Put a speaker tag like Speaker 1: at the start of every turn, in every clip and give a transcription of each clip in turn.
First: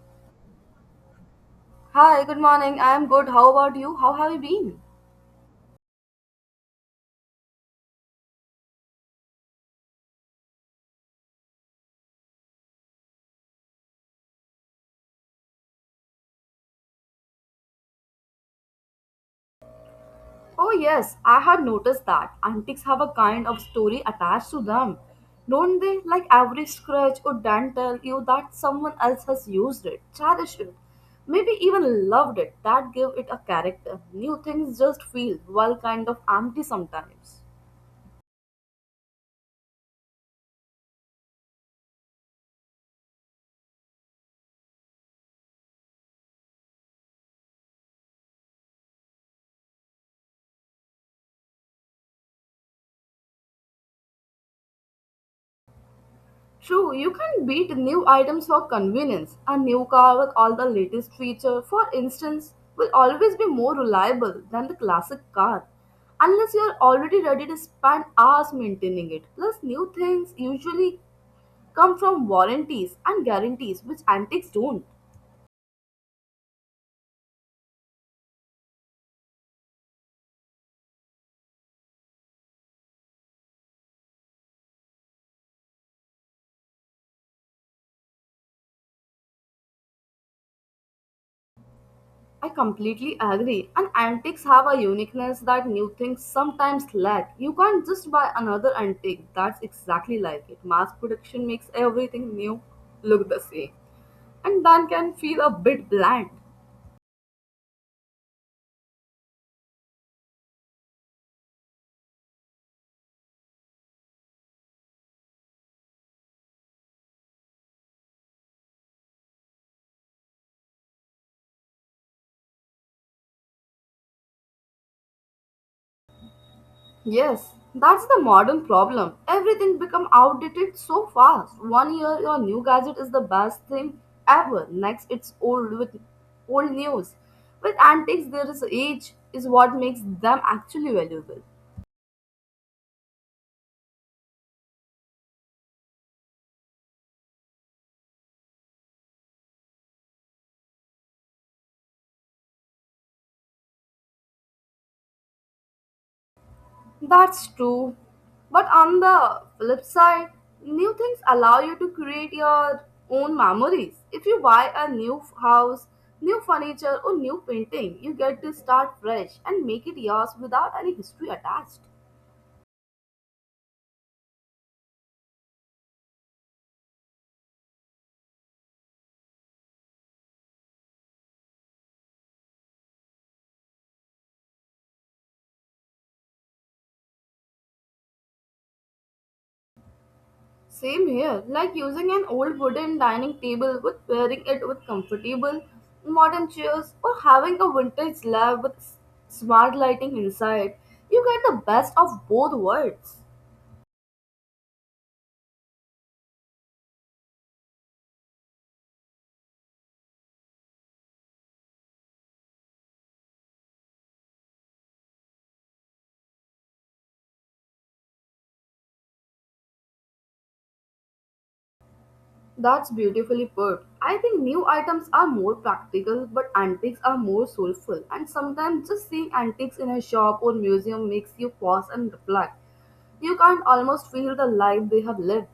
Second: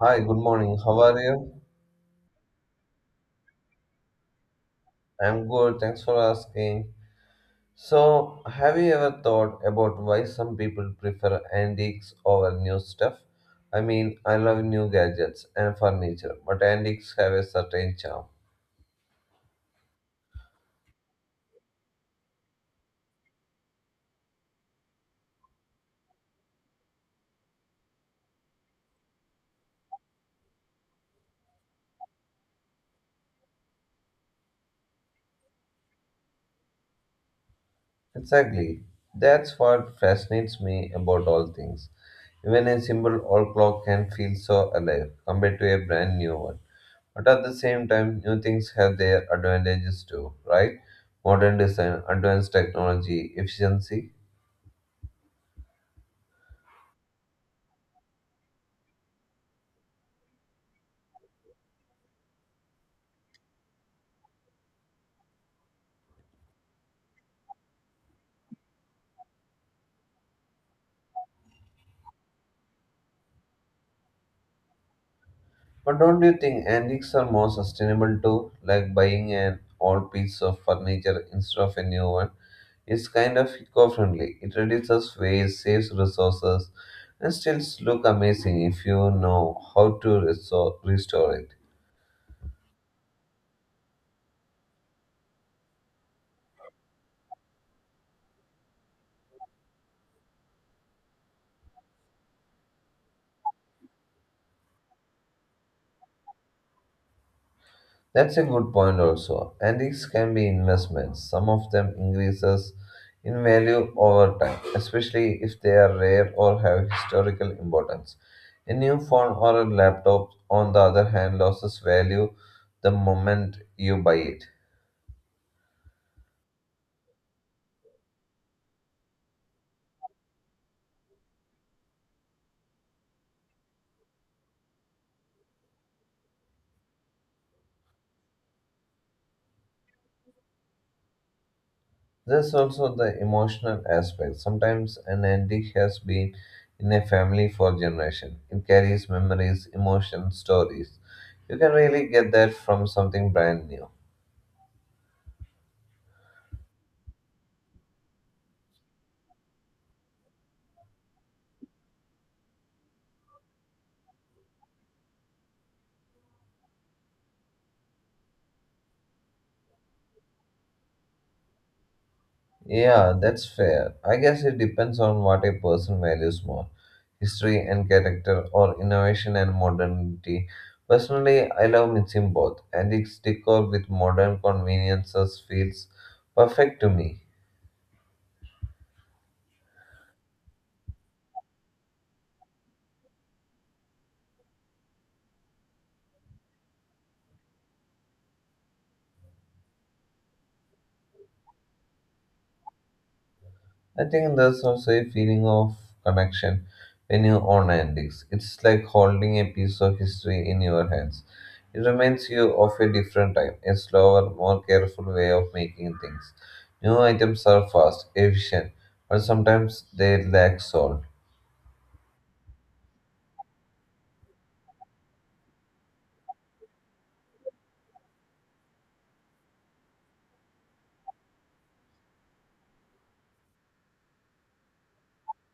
Speaker 1: Hi, good morning. How are you?
Speaker 2: Hi, good morning. I am good. How about you? How have you been?
Speaker 1: I'm good. Thanks for asking. So, have you ever thought about why some people prefer antiques over new stuff? I mean, I love new gadgets and furniture, but antiques have a certain charm.
Speaker 2: Oh, yes, I had noticed that antiques have a kind of story attached to them. Don't they? Like every scratch or dent tell you that someone else has used it, cherished it, maybe even loved it. That give it a character. New things just feel, well, kind of empty sometimes.
Speaker 1: Exactly. That's what fascinates me about all things. Even a simple old clock can feel so alive compared to a brand new one. But at the same time, new things have their advantages too, right? Modern design, advanced technology, efficiency.
Speaker 2: True, you can beat new items for convenience. A new car with all the latest feature, for instance, will always be more reliable than the classic car. Unless you are already ready to spend hours maintaining it. Plus, new things usually come from warranties and guarantees, which antiques don't.
Speaker 1: But don't you think antiques are more sustainable too? Like buying an old piece of furniture instead of a new one. It's kind of eco-friendly. It reduces waste, saves resources, and still look amazing if you know how to restore it.
Speaker 2: I completely agree. And antiques have a uniqueness that new things sometimes lack. You can't just buy another antique that's exactly like it. Mass production makes everything new look the same. And then can feel a bit bland.
Speaker 1: That's a good point also. Antiques can be investments. Some of them increases in value over time, especially if they are rare or have historical importance. A new phone or a laptop, on the other hand, loses value the moment you buy it.
Speaker 2: Yes, that's the modern problem. Everything become outdated so fast. One year your new gadget is the best thing ever. Next it's old with old news. With antiques there is age is what makes them actually valuable.
Speaker 1: There's also the emotional aspect. Sometimes an antique has been in a family for generation. It carries memories, emotions, stories. You can really get that from something brand new.
Speaker 2: That's true. But on the flip side, new things allow you to create your own memories. If you buy a house, new furniture, or new painting, you get to start fresh and make it yours without any history attached.
Speaker 1: Yeah, that's fair. I guess it depends on what a person values more history and character, or innovation and modernity. Personally, I love mixing both. Antique decor with modern conveniences feels perfect to me.
Speaker 2: Same here, like using an old wooden dining table with pairing it with comfortable modern chairs or having a vintage lab with smart lighting inside. You get the best of both worlds.
Speaker 1: I think there's also a feeling of connection when you own antiques. It's like holding a piece of history in your hands. It reminds you of a different time, a slower, more careful way of making things. New items are fast, efficient, but sometimes they lack soul.
Speaker 2: That's beautifully put. I think new items are more practical, but antiques are more soulful. And sometimes just seeing antiques in a shop or museum makes you pause and reflect. You can't almost feel the life they have lived.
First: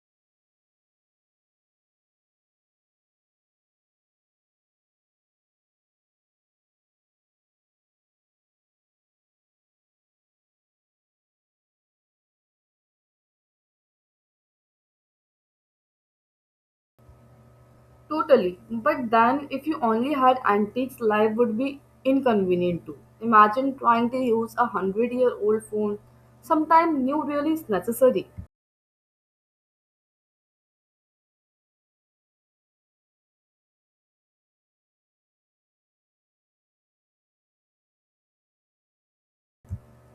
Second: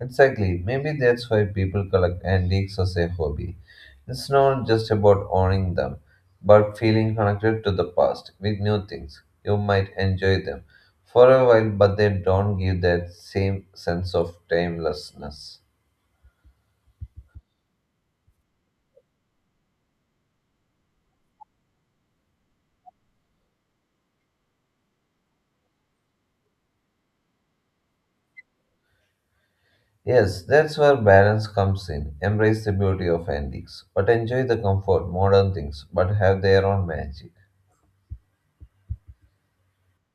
Speaker 1: Exactly. Maybe that's why people collect antiques as a hobby. It's not just about owning them, but feeling connected to the past with new things. You might enjoy them for a while, but they don't give that same sense of timelessness.
Speaker 2: Totally. But then, if you only had antiques, life would be inconvenient too. Imagine trying to use a hundred-year-old phone. Sometimes new really is necessary.
Speaker 1: Yes, that's where balance comes in. Embrace the beauty of antiques, but enjoy the comfort modern things, but have their own magic.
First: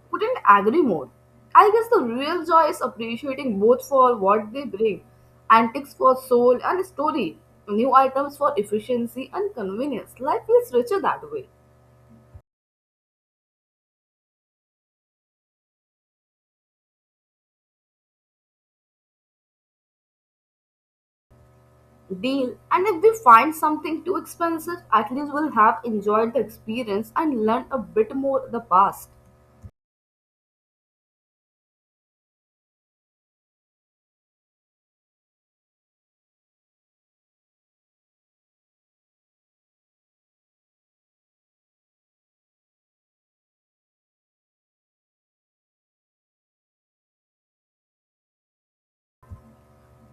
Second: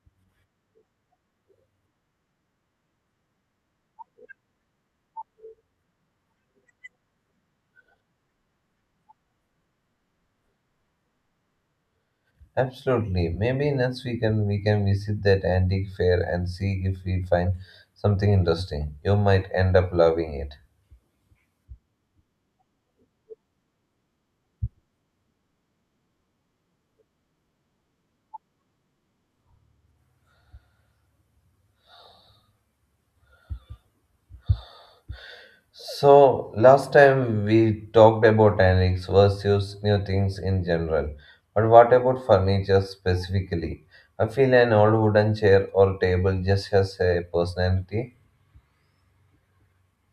Speaker 2: Couldn't agree more. I guess the real joy is appreciating both for what they bring antiques for soul and story, new items for efficiency and convenience. Life is richer that way.
Speaker 1: Absolutely. Maybe next weekend we can visit that antique fair and see if we find something interesting. You might end up loving it.
Speaker 2: Deal, and if we find something too expensive, at least we'll have enjoyed the experience and learned a bit more the past.
Speaker 1: So, last time we talked about antiques versus new things in general. But what about furniture specifically? I feel an old wooden chair or table just has a personality.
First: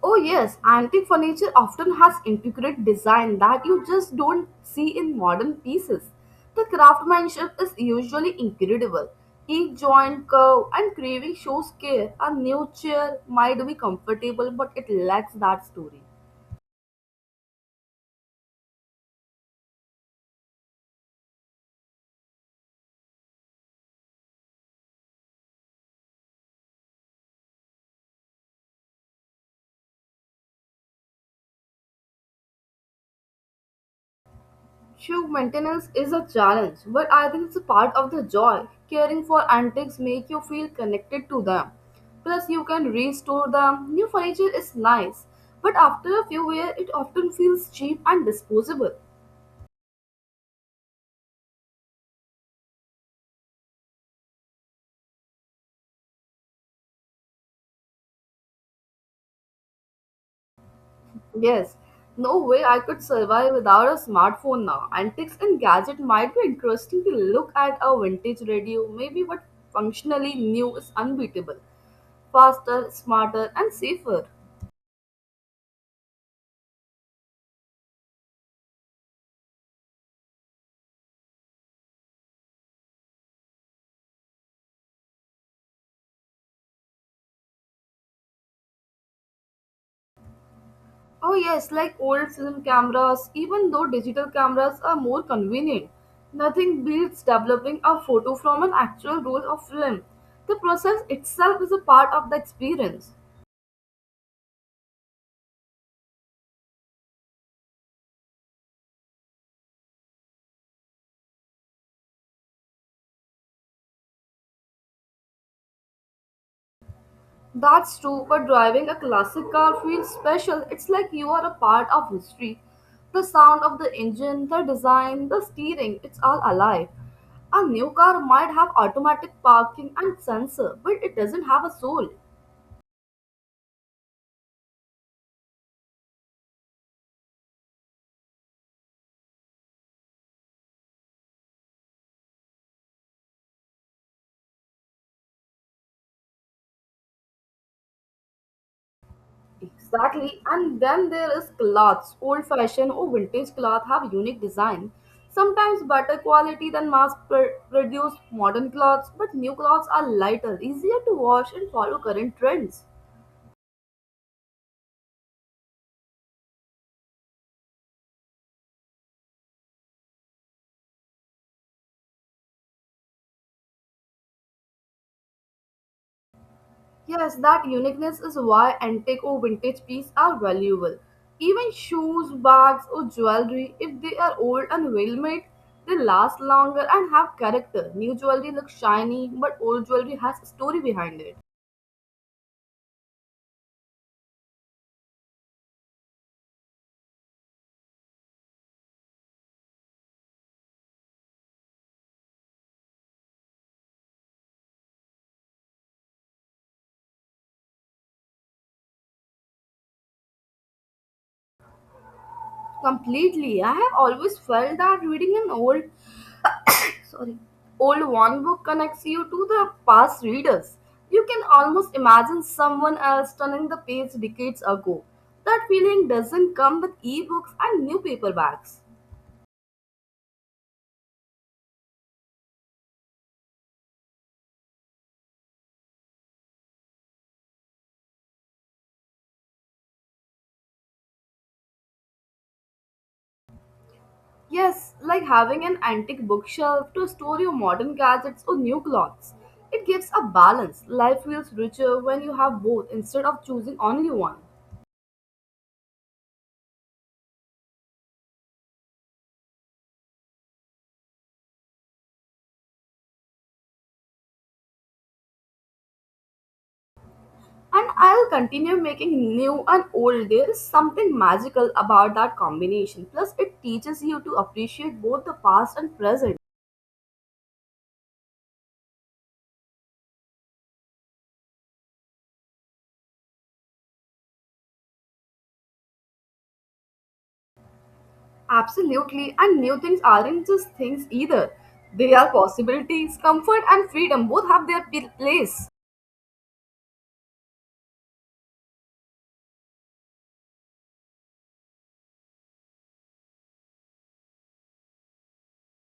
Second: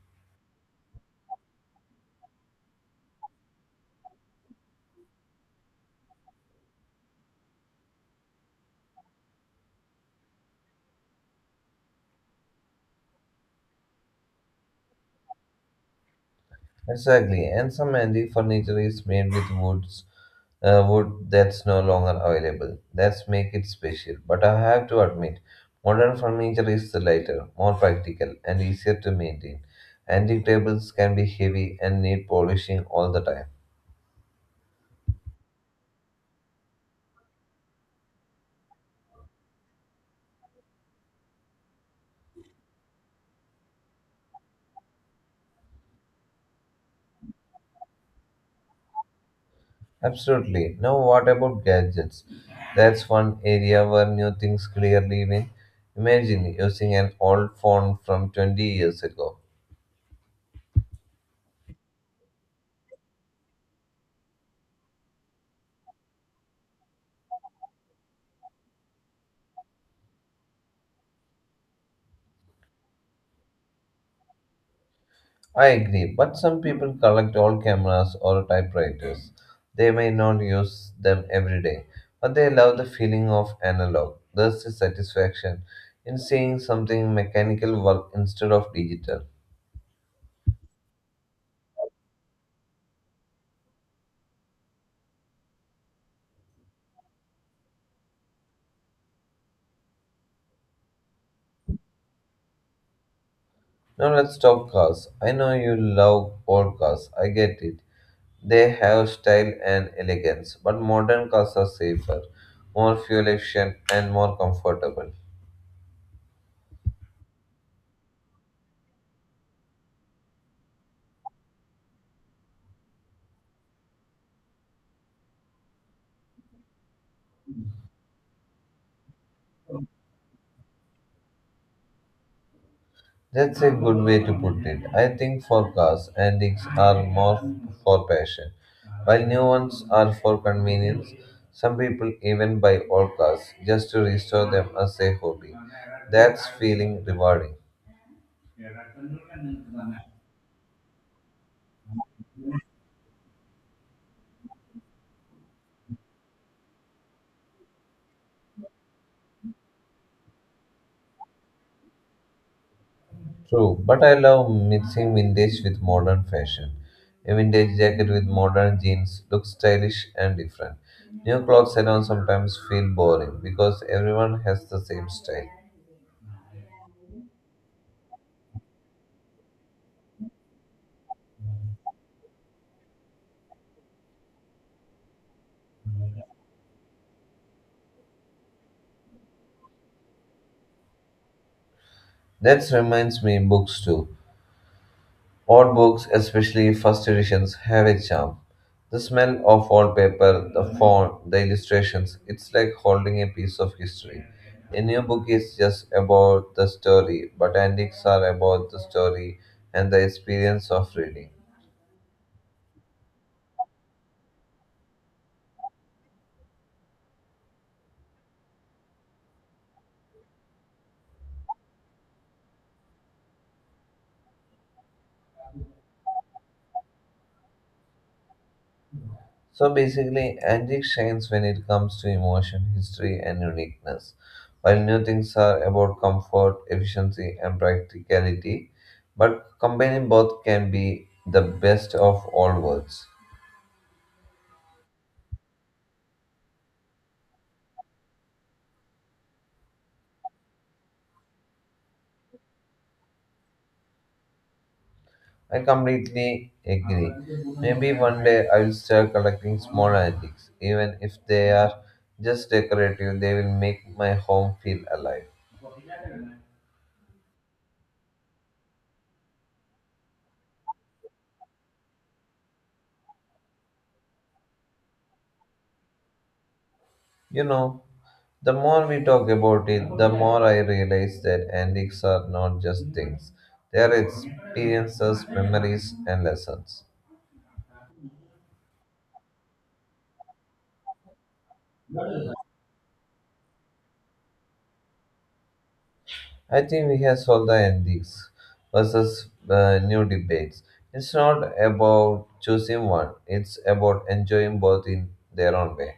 Speaker 2: Oh yes, antique furniture often has intricate design that you just don't see in modern pieces. The craftsmanship is usually incredible. Each joint, curve, and craving shows care. A new chair might be comfortable, but it lacks that story.
Speaker 1: Exactly, and some antique furniture is made with woods, wood that's no longer available. That's make it special. But I have to admit, modern furniture is lighter, more practical, and easier to maintain. Antique tables can be heavy and need polishing all the time.
Speaker 2: Shoe maintenance is a challenge, but I think it's a part of the joy. Caring for antiques make you feel connected to them. Plus, you can restore them. New furniture is nice, but after a few years, it often feels cheap and disposable.
Speaker 1: Absolutely. Now, what about gadgets? That's one area where new things clearly win. Imagine using an old phone from 20 years ago.
Speaker 2: Yes, no way I could survive without a smartphone now. Antiques and gadget might be interesting to look at a vintage radio, maybe, but functionally new is unbeatable, faster, smarter, and safer.
Speaker 1: I agree, but some people collect old cameras or typewriters. They may not use them every day, but they love the feeling of analog. There's the satisfaction in seeing something mechanical work instead of digital.
Speaker 2: Oh yes, like old film cameras, even though digital cameras are more convenient. Nothing beats developing a photo from an actual roll of film. The process itself is a part of the experience.
Speaker 1: Now let's talk cars. I know you love old cars. I get it. They have style and elegance, but modern cars are safer, more fuel efficient, and more comfortable.
Speaker 2: That's true, but driving a classic car feels special. It's like you are a part of history. The sound of the engine, the design, the steering, it's all alive. A new car might have automatic parking and sensor, but it doesn't have a soul.
Speaker 1: That's a good way to put it. I think for cars, antiques are more for passion, while new ones are for convenience. Some people even buy old cars just to restore them as a hobby. That's feeling rewarding.
Speaker 2: Exactly. And then there is cloths. Old fashioned or vintage cloth have unique design, sometimes better quality than produced modern cloths, but new cloths are lighter, easier to wash, and follow current trends.
Speaker 1: True, but I love mixing vintage with modern fashion. A vintage jacket with modern jeans looks stylish and different. New clothes alone sometimes feel boring because everyone has the same style.
Speaker 2: Yes, that uniqueness is why antique or vintage pieces are valuable. Even shoes, bags, or jewelry, if they are old and well made, they last longer and have character. New jewelry looks shiny, but old jewelry has a story behind it.
Speaker 1: That reminds me books too. Old books, especially first editions, have a charm. The smell of old paper, the font, the illustrations, it's like holding a piece of history. A new book is just about the story, but antiques are about the story and the experience of reading.
Speaker 2: Completely. I have always felt that reading an old, old one book connects you to the past readers. You can almost imagine someone else turning the page decades ago. That feeling doesn't come with ebooks and new paperbacks.
Speaker 1: So basically, antique shines when it comes to emotion, history, and uniqueness, while new things are about comfort, efficiency, and practicality. But combining both can be the best of all worlds.
Speaker 2: Yes, like having an antique bookshelf to store your modern gadgets or new clothes. It gives a balance. Life feels richer when you have both instead of choosing only one.
Speaker 1: I completely agree. Maybe one day I'll start collecting small antiques. Even if they are just decorative, they will make my home feel alive.
Speaker 2: And I'll continue making new and old. There is something magical about that combination. Plus, it teaches you to appreciate both the past and present.
Speaker 1: You know, the more we talk about it, the more I realize that antiques are not just things, they are experiences, memories, and lessons.
Speaker 2: Absolutely. And new things aren't just things either. They are possibilities. Comfort and freedom both have their place.
Speaker 1: I think we have solved the antiques versus new debates. It's not about choosing one, it's about enjoying both in their own way.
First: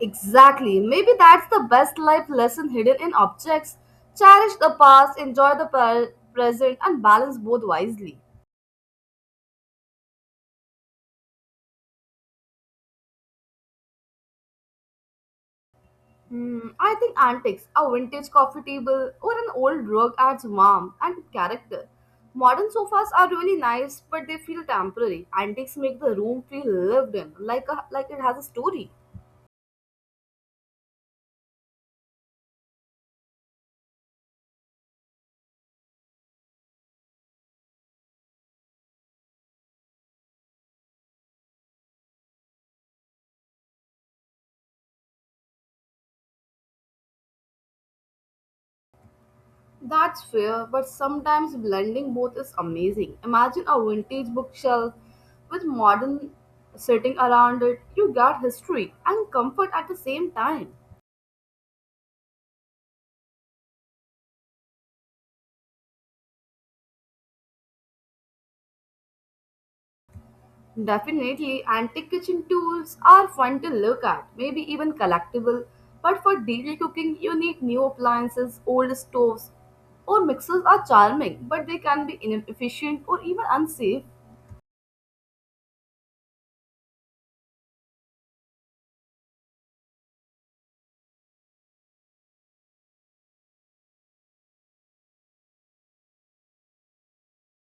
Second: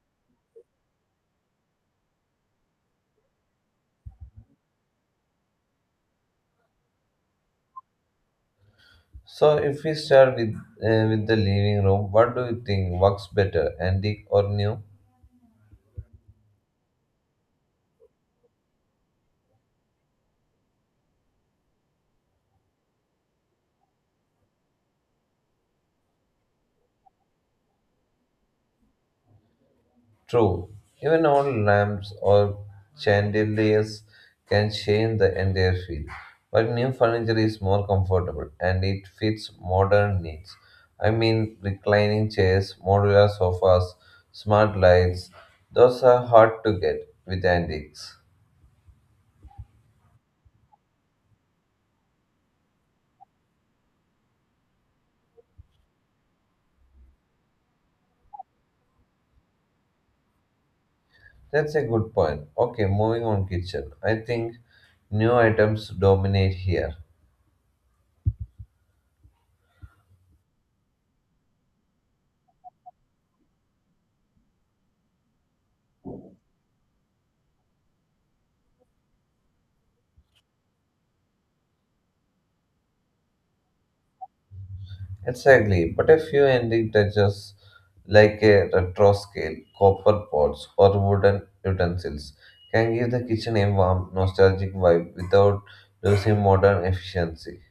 Speaker 2: Exactly. Maybe that's the best life lesson hidden in objects. Cherish the past, enjoy the present, and balance both wisely.
Speaker 1: So, if we start with the living room, what do you think works better, antique or new?
Speaker 2: Hmm, I think antiques, a vintage coffee table, or an old rug adds warmth and character. Modern sofas are really nice, but they feel temporary. Antiques make the room feel lived in, like a, like it has a story.
Speaker 1: True, even old lamps or chandeliers can change the entire feel, but new furniture is more comfortable and it fits modern needs. I mean, reclining chairs, modular sofas, smart lights, those are hard to get with antiques.
Speaker 2: That's fair, but sometimes blending both is amazing. Imagine a vintage bookshelf with modern sitting around it. You get history and comfort at the same time.
Speaker 1: That's a good point. Okay, moving on kitchen. I think new items dominate here.
Speaker 2: Definitely, antique kitchen tools are fun to look at, maybe even collectible. But for daily cooking, you need new appliances, old stoves, or mixers are charming, but they can be inefficient or even unsafe.
Speaker 1: Exactly, but a few ending touches like a retro scale, copper pots, or wooden utensils can give the kitchen a warm, nostalgic vibe without losing modern efficiency.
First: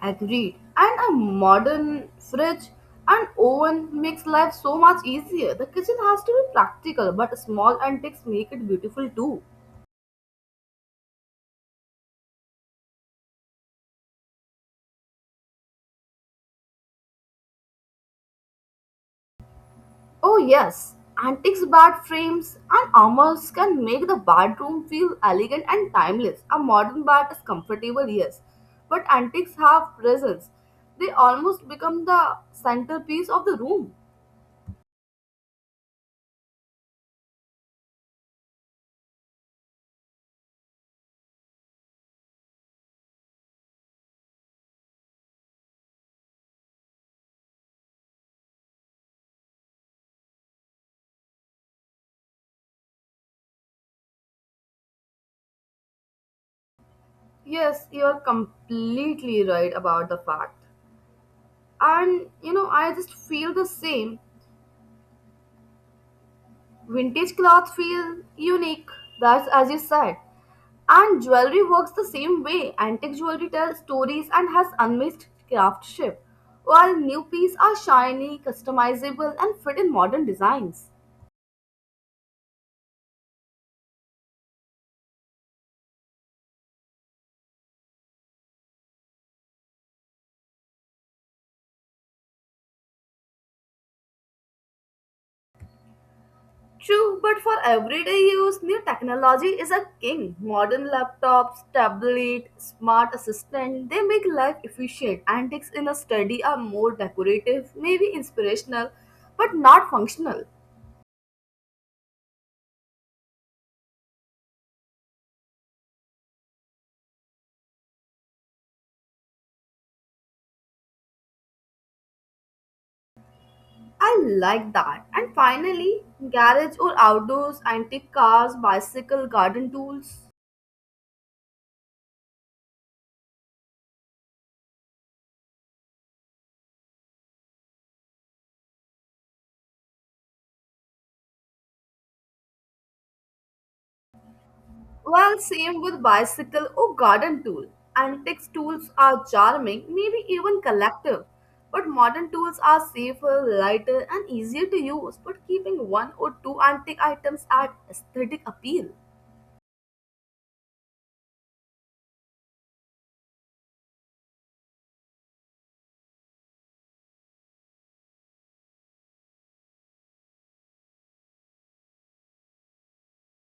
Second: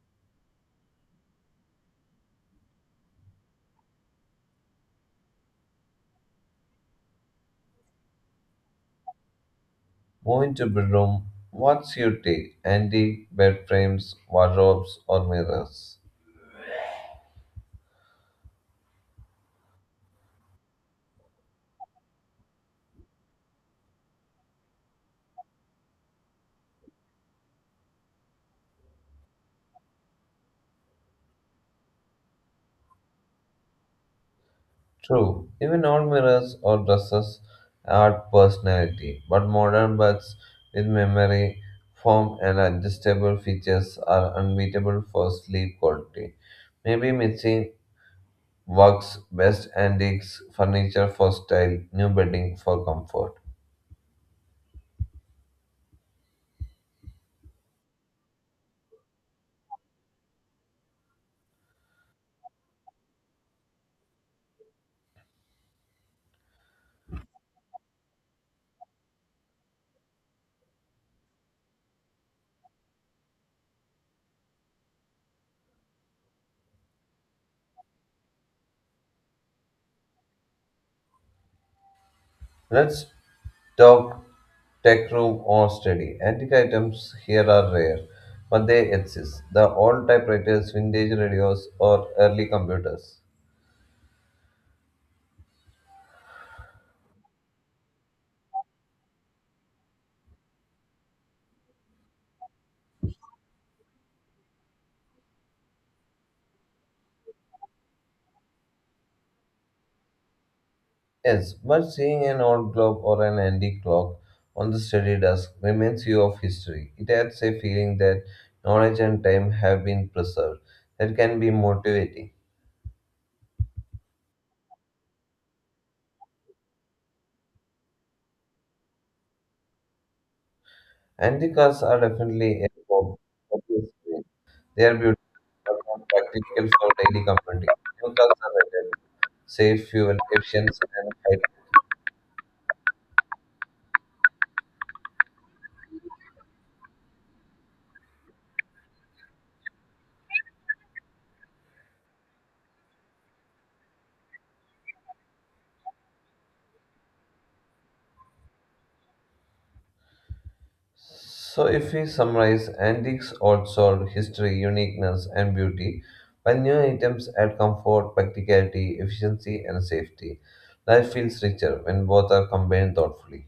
Speaker 2: Agreed. And a modern fridge and oven makes life so much easier. The kitchen has to be practical, but small antiques make it beautiful too.
Speaker 1: Moving to bedroom, what's your take? Antique bed frames, wardrobes, or mirrors?
Speaker 2: Oh, yes. Antiques bed frames and armors can make the bathroom feel elegant and timeless. A modern bath is comfortable, yes, but antiques have presence. They almost become the centerpiece of the room.
Speaker 1: True, even old mirrors or dresses are personality, but modern bags with memory, form, and adjustable features are unbeatable for sleep quality. Maybe missing works best antiques furniture for style, new bedding for comfort.
Speaker 2: Yes, you are completely right about the fact. And you know, I just feel the same. Vintage clothes feel unique, that's as you said. And jewelry works the same way. Antique jewelry tells stories and has unmissed craftsmanship, while new pieces are shiny, customizable, and fit in modern designs.
Speaker 1: Let's talk tech room or study. Antique items here are rare, but they exist. The old typewriters, vintage radios, or early computers.
Speaker 2: True, but for everyday use, new technology is a king. Modern laptops, tablet, smart assistant, they make life efficient. Antiques in a study are more decorative, maybe inspirational, but not functional.
Speaker 1: Yes, but seeing an old clock or an antique clock on the study desk reminds you of history. It adds a feeling that knowledge and time have been preserved. That can be motivating.
Speaker 2: I like that. And finally, garage or outdoors, antique cars, bicycle, garden tools.
Speaker 1: Antique cars are definitely a hope. They are beautiful and practical for daily commuting. New cars are rated, safe, fuel efficient, and high.
Speaker 2: Well, same with bicycle or garden tool. Antique tools are charming, maybe even collective. But modern tools are safer, lighter, and easier to use. But keeping one or two antique items adds aesthetic appeal.
Speaker 1: So, if we summarize, antiques also history, uniqueness, and beauty, while new items add comfort, practicality, efficiency, and safety. Life feels richer when both are combined thoughtfully.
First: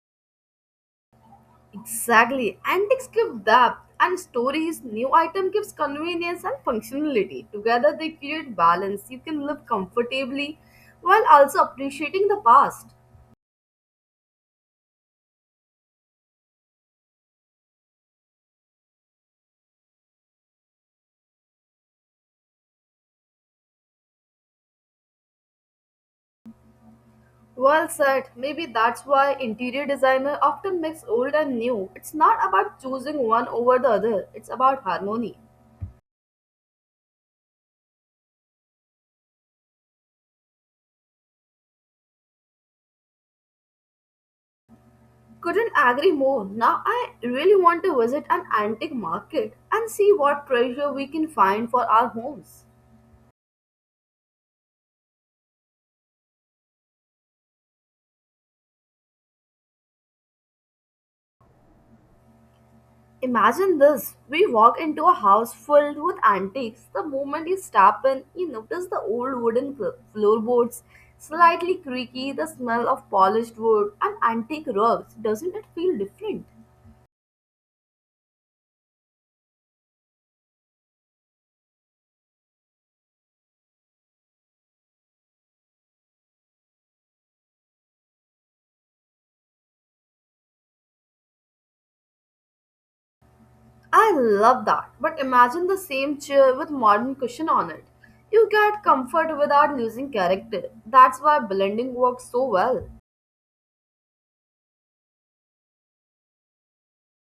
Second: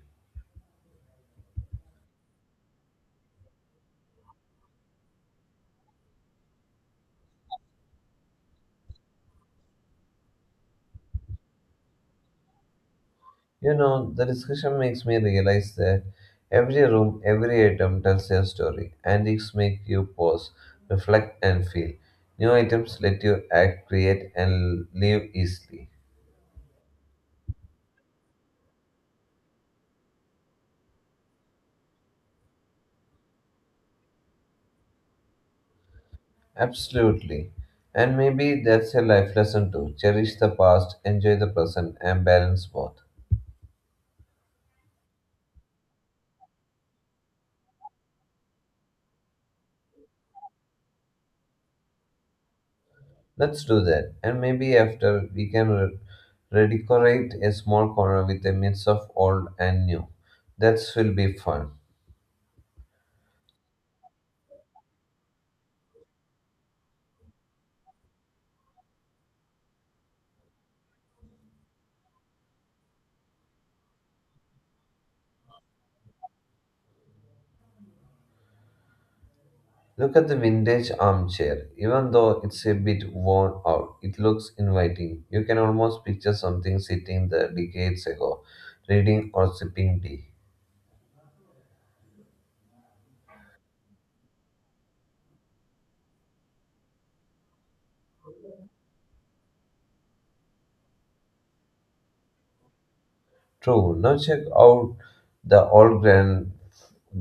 Speaker 2: Exactly. Antiques give depth and stories. New item gives convenience and functionality. Together they create balance. You can live comfortably while also appreciating the past.
Speaker 1: You know, the discussion makes me realize that every room, every item tells a story. Antiques make you pause, reflect, and feel. New items let you act, create, and live easily.
Speaker 2: Well said. Maybe that's why interior designer often mix old and new. It's not about choosing one over the other. It's about harmony.
Speaker 1: Absolutely. And maybe that's a life lesson too. Cherish the past, enjoy the present, and balance both.
Speaker 2: Couldn't agree more. Now I really want to visit an antique market and see what treasure we can find for our homes.
Speaker 1: Let's do that. And maybe after we can redecorate a small corner with a mix of old and new. That will be fun.
Speaker 2: Imagine this. We walk into a house filled with antiques. The moment you step in, you notice the floorboards, slightly creaky, the smell of polished wood, and antique rugs. Doesn't it feel different?
Speaker 1: Look at the vintage armchair. Even though it's a bit worn out, it looks inviting. You can almost picture something sitting there decades ago, reading or sipping tea.
Speaker 2: I love that. But imagine the same chair with modern cushion on it. You get comfort without losing character. That's why blending works so well.
Speaker 1: True. Now check out the old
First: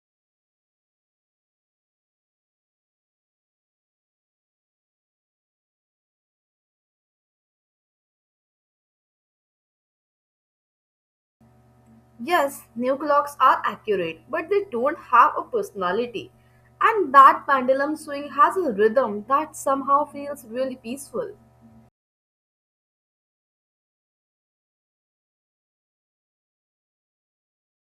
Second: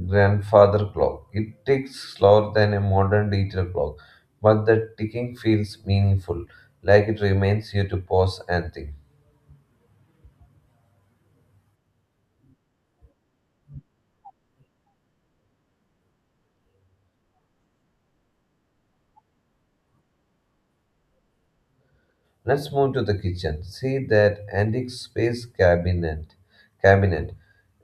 Speaker 1: grandfather clock. It ticks slower than a modern digital clock, but the ticking feels meaningful, like it reminds you to pause and think.
Speaker 2: Yes, new clocks are accurate, but they don't have a personality. And that pendulum swing has a rhythm that somehow feels really peaceful.
Speaker 1: Let's move to the kitchen. See that antique space cabinet. Cabinet.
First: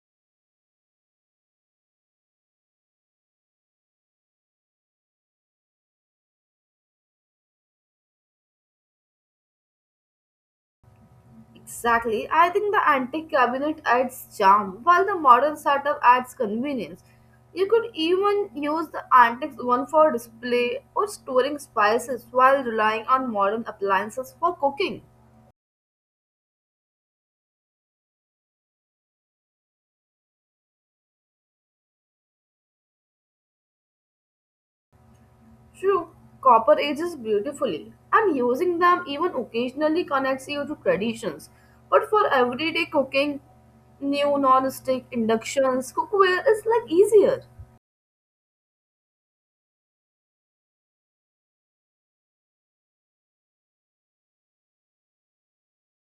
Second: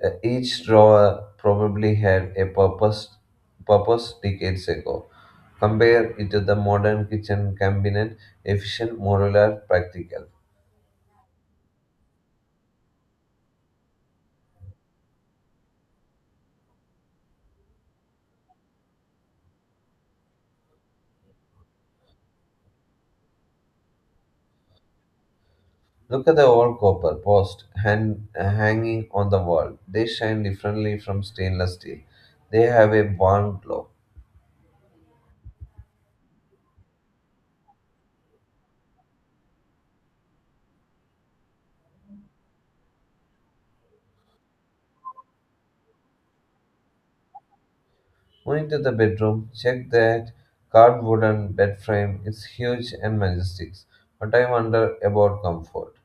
Speaker 1: Each drawer probably had a purpose decades ago. Compare it to the modern kitchen cabinet, efficient, modular, practical.
Speaker 2: Exactly, I think the antique cabinet adds charm, while the modern setup adds convenience. You could even use the antique one for display or storing spices while relying on modern appliances for cooking.
Speaker 1: Look at the old copper post hand, hanging on the wall. They shine differently from stainless steel. They have a warm glow.
Speaker 2: True, copper ages beautifully, and using them even occasionally connects you to traditions. But for everyday cooking, new non-stick inductions, cookware is like easier.
Speaker 1: Moving to the bedroom, check that carved wooden bed frame. It's huge and majestic. But I wonder about comfort.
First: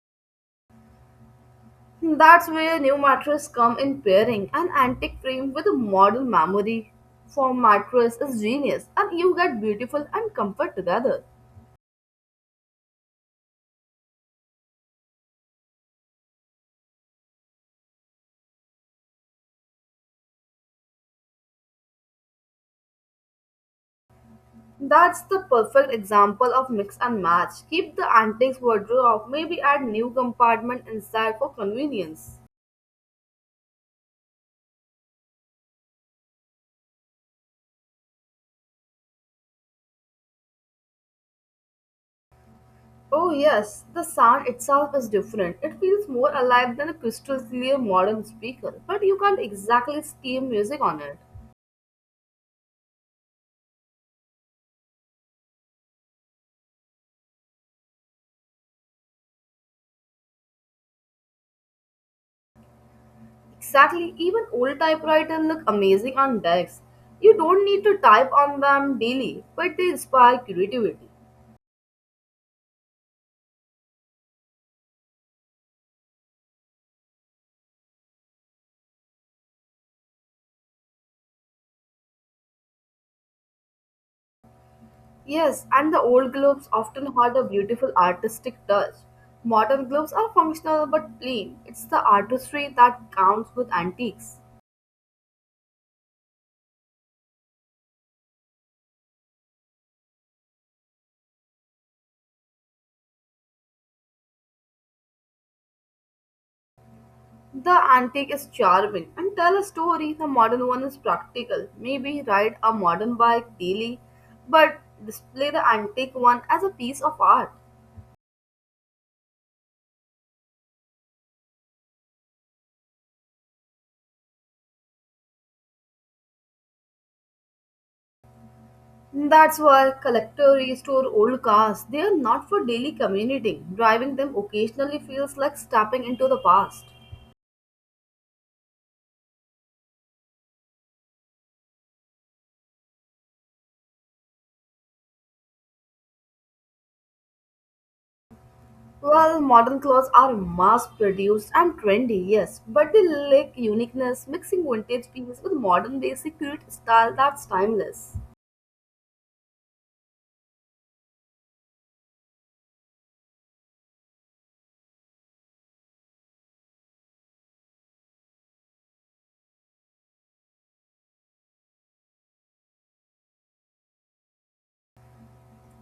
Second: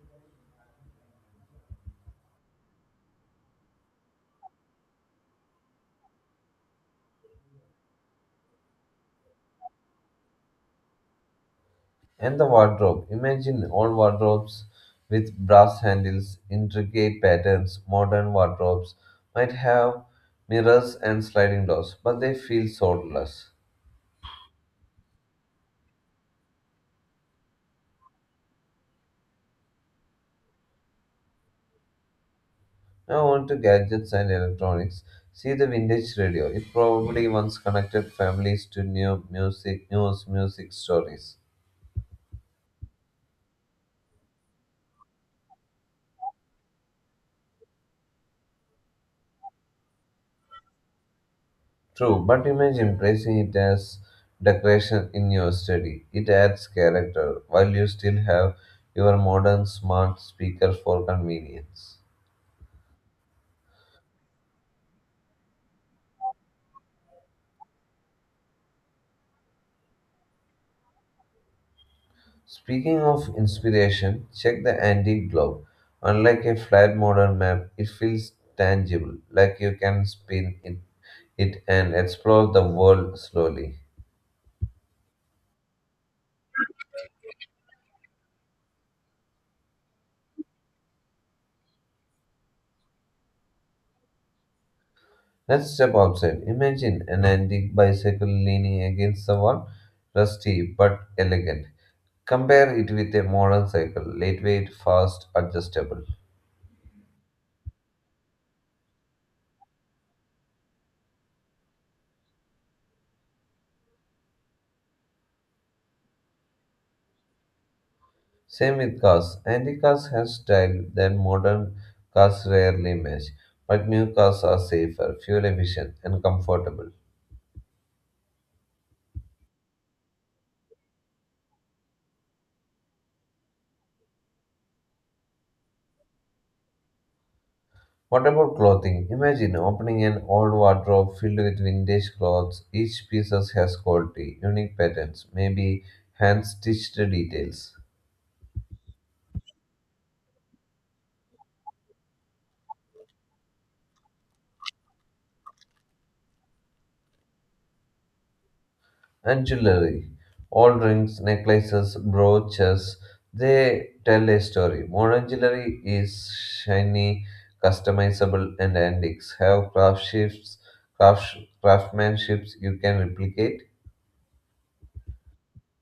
Speaker 2: That's where new mattress come in pairing an antique frame with a modern memory for mattress is genius, and you get beautiful and comfort together.
Speaker 1: And the wardrobe. Imagine old wardrobes with brass handles, intricate patterns. Modern wardrobes might have mirrors and sliding doors, but they feel soulless.
Speaker 2: That's the perfect example of mix and match. Keep the antiques wardrobe, maybe add new compartment inside for convenience.
Speaker 1: Now on to gadgets and electronics. See the vintage radio. It probably once connected families to new music, news, music stories.
Speaker 2: Oh, yes, the sound itself is different. It feels more alive than a crystal clear modern speaker, but you can't exactly steam music on it.
Speaker 1: True, but imagine placing it as decoration in your study. It adds character while you still have your modern smart speaker for convenience.
Speaker 2: Exactly, even old typewriters look amazing on decks. You don't need to type on them daily, but they inspire creativity.
Speaker 1: Speaking of inspiration, check the antique globe. Unlike a flat modern map, it feels tangible, like you can spin it and explore the world slowly.
Speaker 2: Yes, and the old globes often had a beautiful artistic touch. Modern globes are functional but plain. It's the artistry that counts with antiques.
Speaker 1: Let's step outside. Imagine an antique bicycle leaning against the wall, rusty but elegant. Compare it with a modern cycle, lightweight, fast, adjustable.
Speaker 2: The antique is charming and tell a story. The modern one is practical. Maybe ride a modern bike daily, but display the antique one as a piece of art.
Speaker 1: Same with cars. Antique cars have style that modern cars rarely match, but new cars are safer, fuel efficient, and comfortable.
Speaker 2: That's why collectors restore old cars. They are not for daily commuting. Driving them occasionally feels like stepping into the past.
Speaker 1: What about clothing? Imagine opening an old wardrobe filled with vintage clothes. Each piece has quality, unique patterns, maybe hand stitched details.
Speaker 2: Well, modern clothes are mass produced and trendy, yes, but they lack uniqueness. Mixing vintage pieces with modern basic create style that's timeless.
Speaker 1: And jewelry. All rings, necklaces, brooches, they tell a story. Modern jewelry is shiny, customizable, and antiques. Have craft, craftsmanships you can replicate.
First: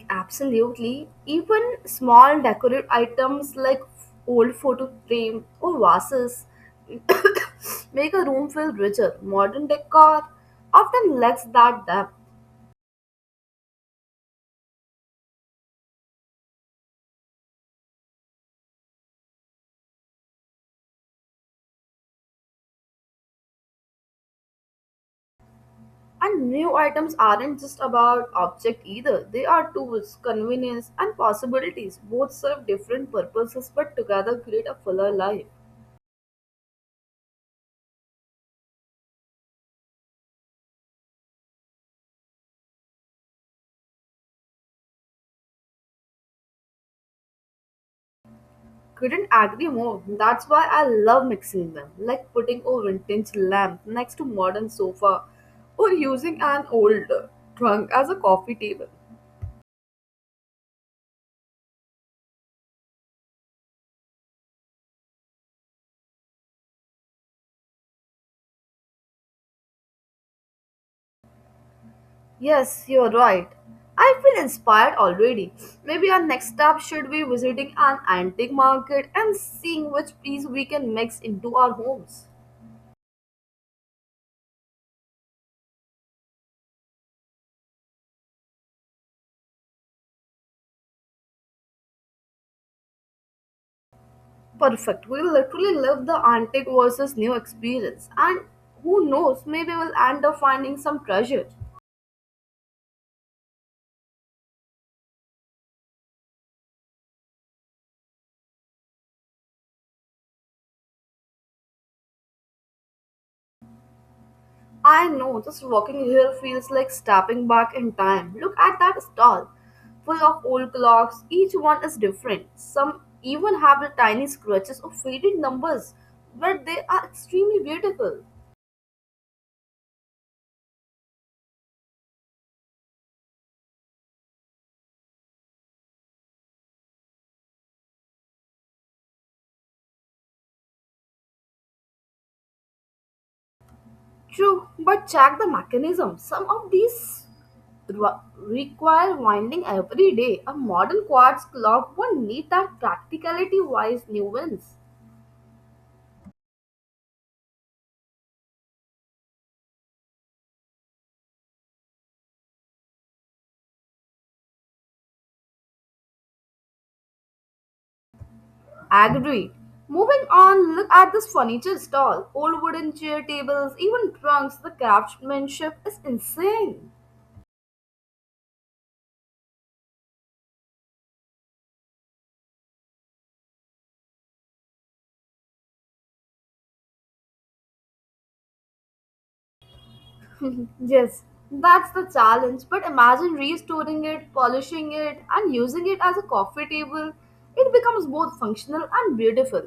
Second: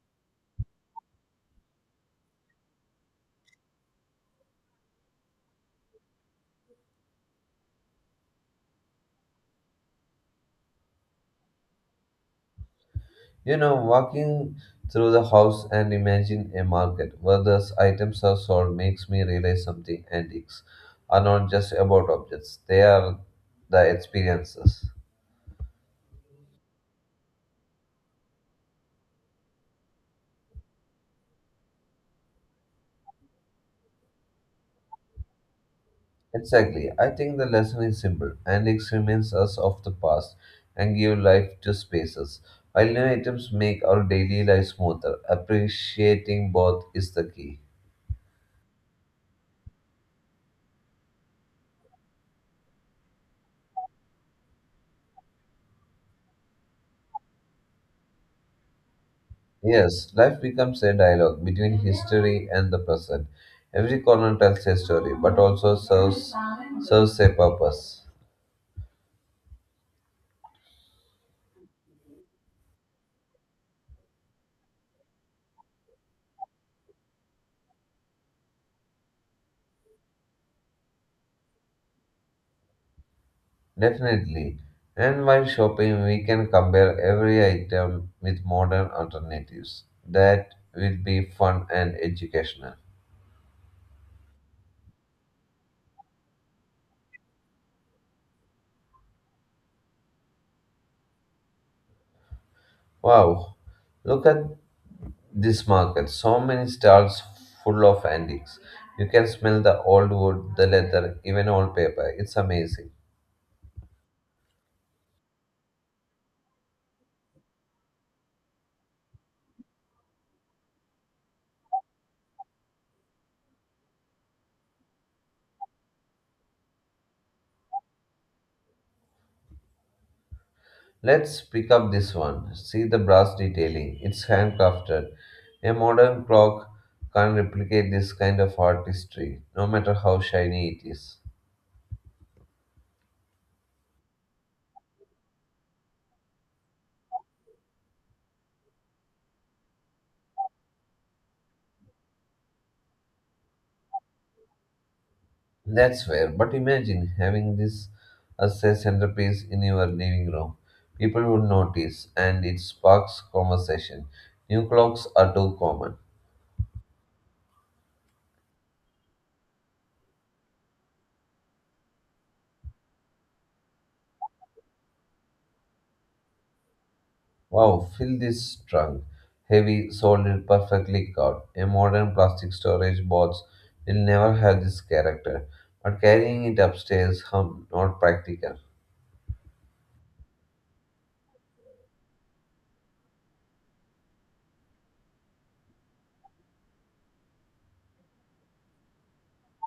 Speaker 2: Absolutely. Even small decorative items like old photo frame or vases make a room feel richer. Modern decor often lacks that depth.
Speaker 1: You know, walking through the house and imagine a market where those items are sold makes me realize something. Antiques are not just about objects; they are the experiences.
Speaker 2: And new items aren't just about object either. They are tools, convenience, and possibilities. Both serve different purposes but together create a fuller life.
Speaker 1: Exactly. I think the lesson is simple, and it reminds us of the past and give life to spaces. While new items make our daily life smoother, appreciating both is the key.
Speaker 2: Couldn't agree more. That's why I love mixing them, like putting a vintage lamp next to modern sofa or using an old trunk as a coffee table.
Speaker 1: Yes, life becomes a dialogue between history and the present. Every corner tells a story, but also serves a purpose.
Speaker 2: Yes, you're right. I feel inspired already. Maybe our next stop should be visiting an antique market and seeing which piece we can mix into our homes.
Speaker 1: Definitely. And while shopping, we can compare every item with modern alternatives. That will be fun and educational.
Speaker 2: Perfect. We literally live the antique versus new experience, and who knows, maybe we'll end up finding some treasure.
Speaker 1: Wow, look at this market. So many stalls full of antiques. You can smell the old wood, the leather, even old paper. It's amazing.
Speaker 2: I know, just walking here feels like stepping back in time. Look at that stall, full of old clocks. Each one is different. Some even have the tiny scratches of faded numbers, but they are extremely beautiful.
Speaker 1: Let's pick up this one. See the brass detailing. It's handcrafted. A modern clock can't replicate this kind of artistry, no matter how shiny it is.
Speaker 2: True, but check the mechanism. Some of these re- require winding every day. A modern quartz clock won't need that practicality wise nuance.
Speaker 1: That's fair, but imagine having this as a centerpiece in your living room. People would notice, and it sparks conversation. New clocks are too common.
Speaker 2: Agreed. Moving on, look at this furniture stall. Old wooden chair tables, even trunks, the craftsmanship is insane.
Speaker 1: Wow, fill this trunk. Heavy, solid, perfectly carved. A modern plastic storage box will never have this character. But carrying it upstairs, not practical.
Speaker 2: Yes, that's the challenge. But imagine restoring it, polishing it, and using it as a coffee table. It becomes both functional and beautiful.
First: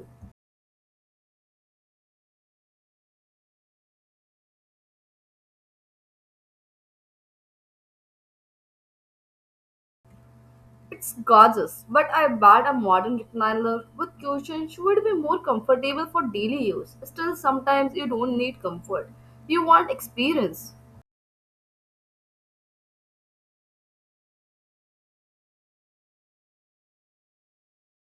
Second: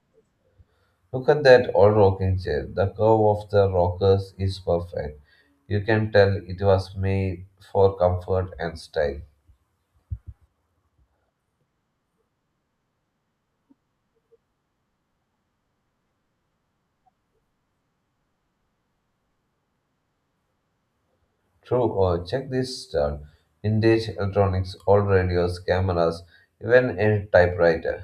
Speaker 1: Look at that old rocking chair. The curve of the rockers is perfect. You can tell it was made for comfort and style.
Speaker 2: It's gorgeous, but I bet a modern recliner with cushions would be more comfortable for daily use. Still, sometimes you don't need comfort. You want experience.
Speaker 1: True, oh, check this stud. Vintage electronics, old radios, cameras, even a typewriter.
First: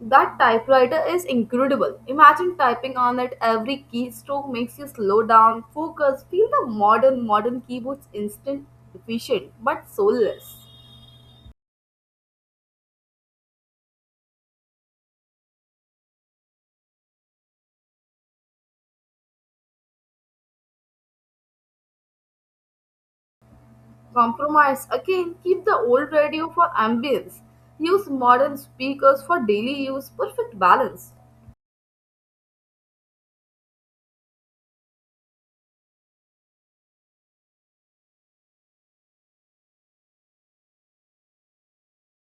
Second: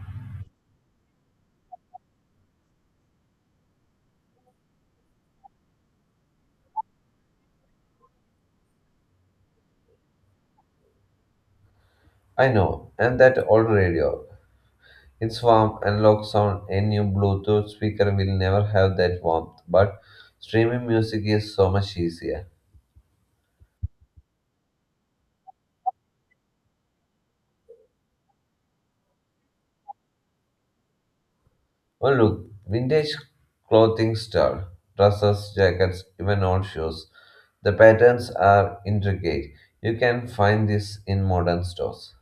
Speaker 2: That typewriter is incredible. Imagine typing on it. Every keystroke makes you slow down, focus, feel the modern keyboards instant, efficient, but soulless.
Speaker 1: I know, and that old radio. Its warm, analog sound, a new Bluetooth speaker will never have that warmth, but streaming music is so much easier.
Speaker 2: Compromise. Again, keep the old radio for ambience. Use modern speakers for daily use. Perfect balance.
Speaker 1: Oh, look, vintage clothing style, dresses, jackets, even old shoes. The patterns are intricate. You can find this in modern stores.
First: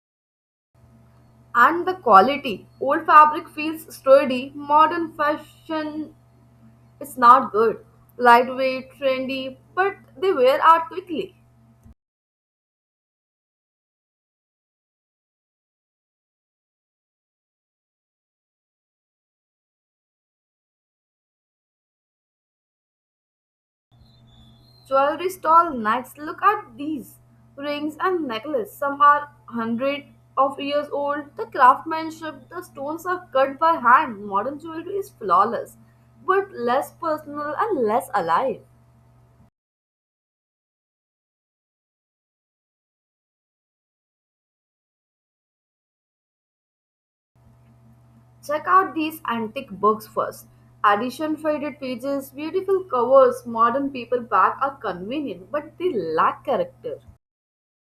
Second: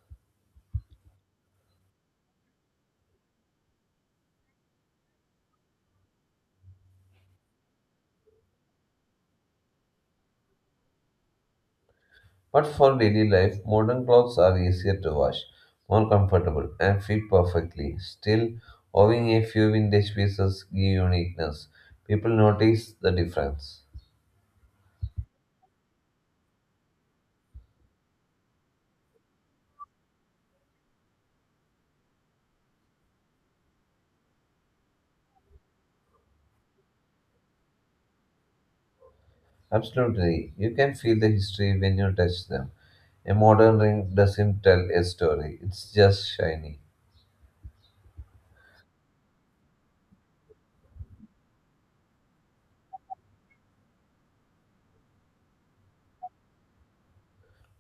Speaker 2: And the quality. Old fabric feels sturdy. Modern fashion is not good. Lightweight, trendy, but they wear out quickly.
Speaker 1: But for daily life, modern clothes are easier to wash, more comfortable, and fit perfectly. Still, owning a few vintage pieces give uniqueness. People notice the difference.
Speaker 2: Jewelry stall next. Look at these rings and necklace. Some are hundred of years old. The craftsmanship, the stones are cut by hand. Modern jewelry is flawless, but less personal and less alive.
Speaker 1: Absolutely, you can feel the history when you touch them. A modern ring doesn't tell a story, it's just shiny.
Speaker 2: Check out these antique books first. Edition faded pages, beautiful covers, modern paperback are convenient, but they lack character.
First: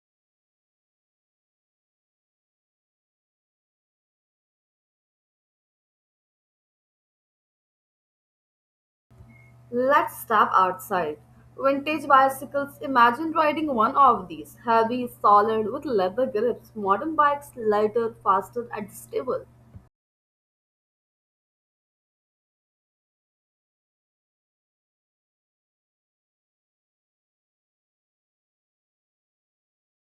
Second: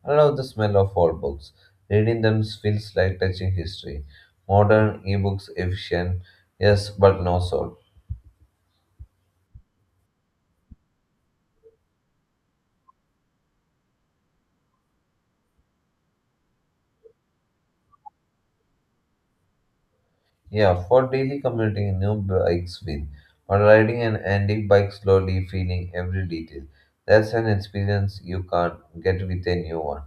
Speaker 1: I love the smell of old books. Reading them feels like touching history. Modern ebooks efficient, yes, but no soul.
Speaker 2: Let's step outside. Vintage bicycles, imagine riding one of these. Heavy, solid, with leather grips. Modern bikes, lighter, faster, adjustable.
Speaker 1: Yeah, for daily commuting, new bikes win. Or riding an antique bike slowly, feeling every detail. That's an experience you can't get with a new one.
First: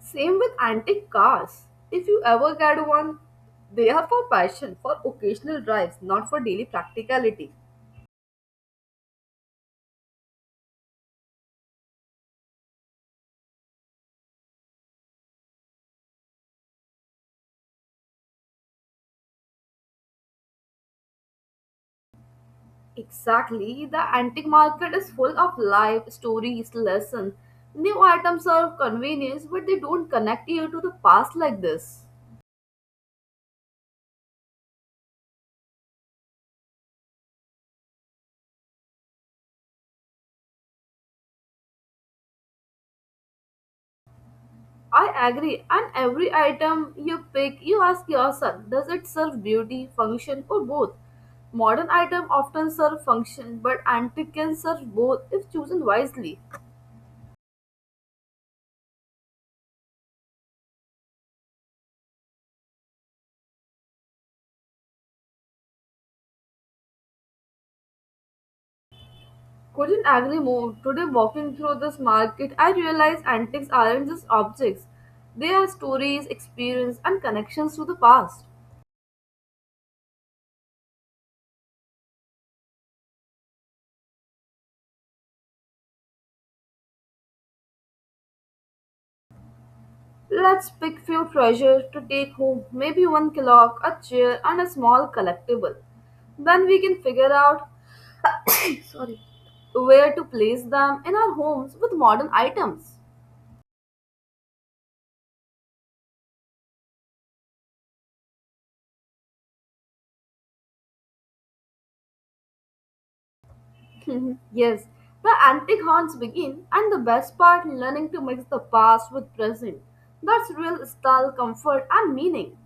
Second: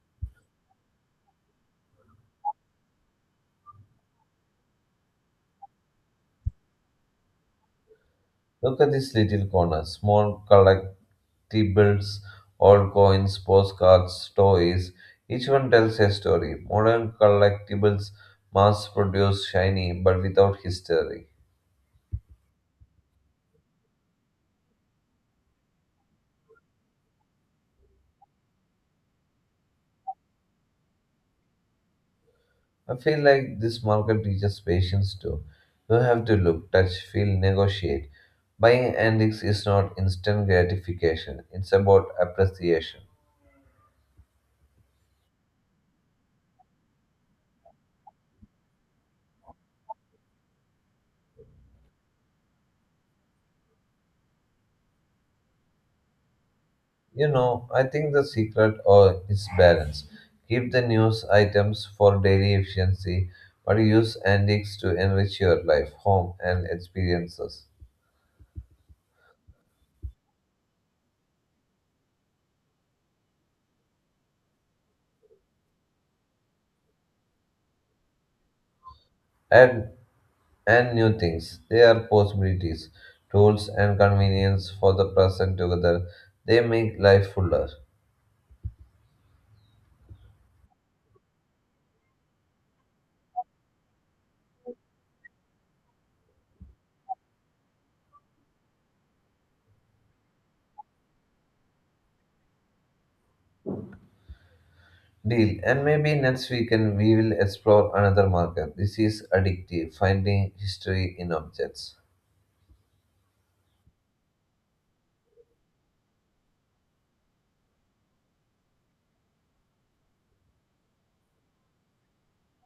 Speaker 2: Same with antique cars. If you ever get one, they are for passion, for occasional drives, not for daily practicality.
Speaker 1: Look at this little corner small collectibles, old coins, postcards, toys. Each one tells a story. Modern collectibles, mass produced, shiny, but without history.
Speaker 2: Exactly, the antique market is full of life, stories, lessons. New items are of convenience, but they don't connect you to the past like this.
Speaker 1: I feel like this market teaches patience too. You have to look, touch, feel, negotiate. Buying antiques is not instant gratification, it's about appreciation.
Speaker 2: I agree. And every item you pick, you ask yourself, does it serve beauty, function, or both? Modern item often serve function, but antique can serve both if chosen wisely.
Speaker 1: You know, I think the secret or is balance. Keep the news items for daily efficiency, but use antiques to enrich your life, home, and experiences.
Speaker 2: Couldn't agree more. Today, walking through this market, I realize antiques aren't just objects; they are stories, experience, and connections to the past.
Speaker 1: Add and new things. They are possibilities, tools, and convenience for the present together. They make life fuller.
Speaker 2: Let's pick few treasures to take home, maybe one clock, a chair, and a small collectible. Then we can figure out sorry, where to place them in our homes with modern items.
Speaker 1: Deal. And maybe next weekend we will explore another market. This is addictive, finding history in objects.
Speaker 2: Mhm. Yes, the antique haunts begin, and the best part learning to mix the past with present. That's real style, comfort, and meaning.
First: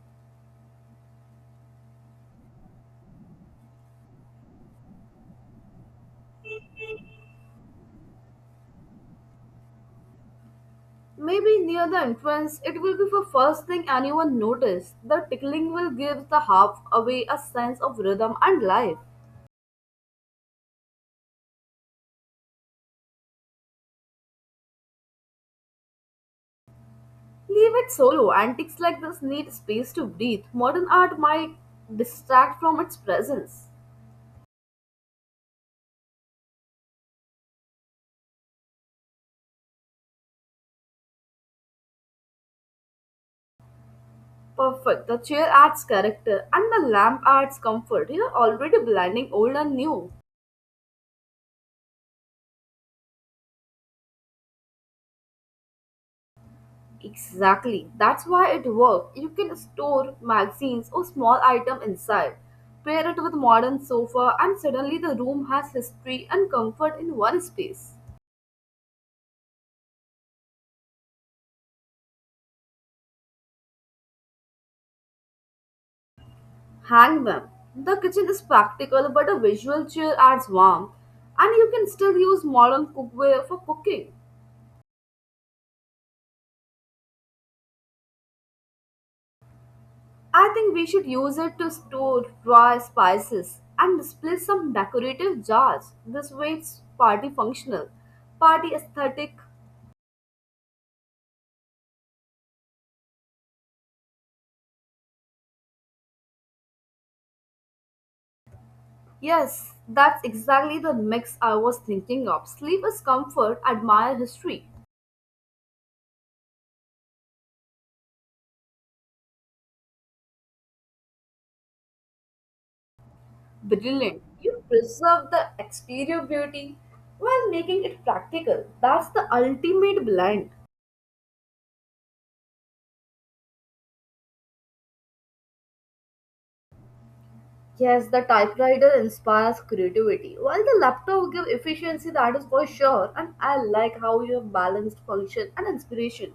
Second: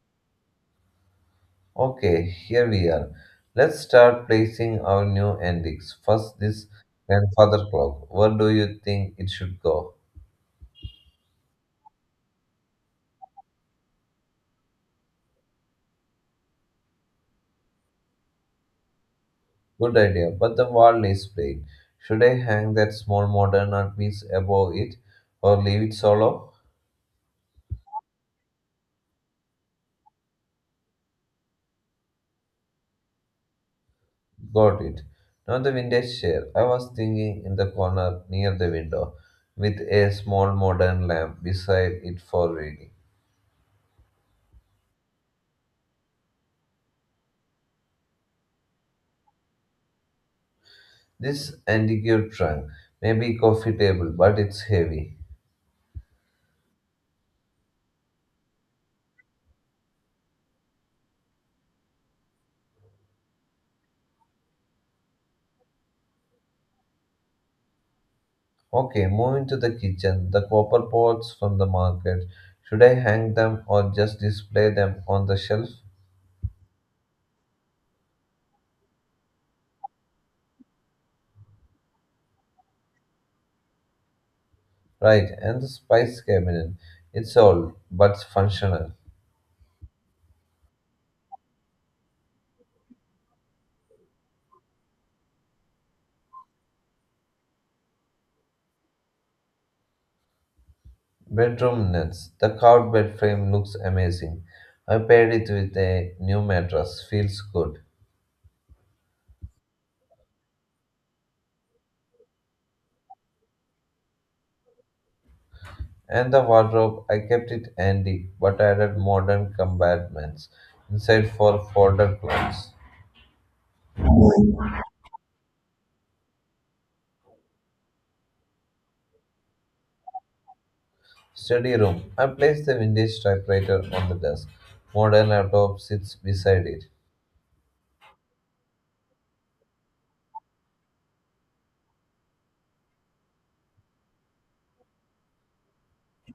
Speaker 1: Okay, here we are. Let's start placing our new endings. First, this grandfather clock. Where do you think it should go?
Speaker 2: Maybe near the entrance, it will be the first thing anyone notices. The tickling will give the half away a sense of rhythm and life.
Speaker 1: Good idea, but the wall is plain. Should I hang that small modern art piece above it or leave it solo?
Speaker 2: Leave it solo. Antiques like this need space to breathe. Modern art might distract from its presence.
Speaker 1: Got it. Now the vintage chair. I was thinking in the corner near the window with a small modern lamp beside it for reading.
Speaker 2: Perfect. The chair adds character and the lamp adds comfort. You're already blending old and new.
Speaker 1: This antique trunk may be coffee table, but it's heavy.
Speaker 2: Exactly. That's why it works. You can store magazines or small item inside. Pair it with modern sofa and suddenly the room has history and comfort in one space.
Speaker 1: Okay, moving to the kitchen, the copper pots from the market. Should I hang them or just display them on the shelf?
Speaker 2: Hang them. The kitchen is practical, but a visual chair adds warmth, and you can still use modern cookware for cooking.
Speaker 1: Right, and the spice cabinet. It's old, but functional.
Speaker 2: I think we should use it to store dry spices and display some decorative jars. This way, it's party functional, party aesthetic.
Speaker 1: Bedroom nets. The carved bed frame looks amazing. I paired it with a new mattress. Feels good.
Speaker 2: Yes, that's exactly the mix I was thinking of. Sleep is comfort, admire history.
Speaker 1: And the wardrobe, I kept it handy, but added modern compartments inside for folder clothes.
Speaker 2: Brilliant. You preserve the exterior beauty while making it practical. That's the ultimate blend.
Speaker 1: Study room. I placed the vintage typewriter on the desk. Modern laptop sits beside it,
Speaker 2: Yes, the typewriter inspires creativity, while the laptop gives efficiency, that is for sure. And I like how you have balanced function and inspiration.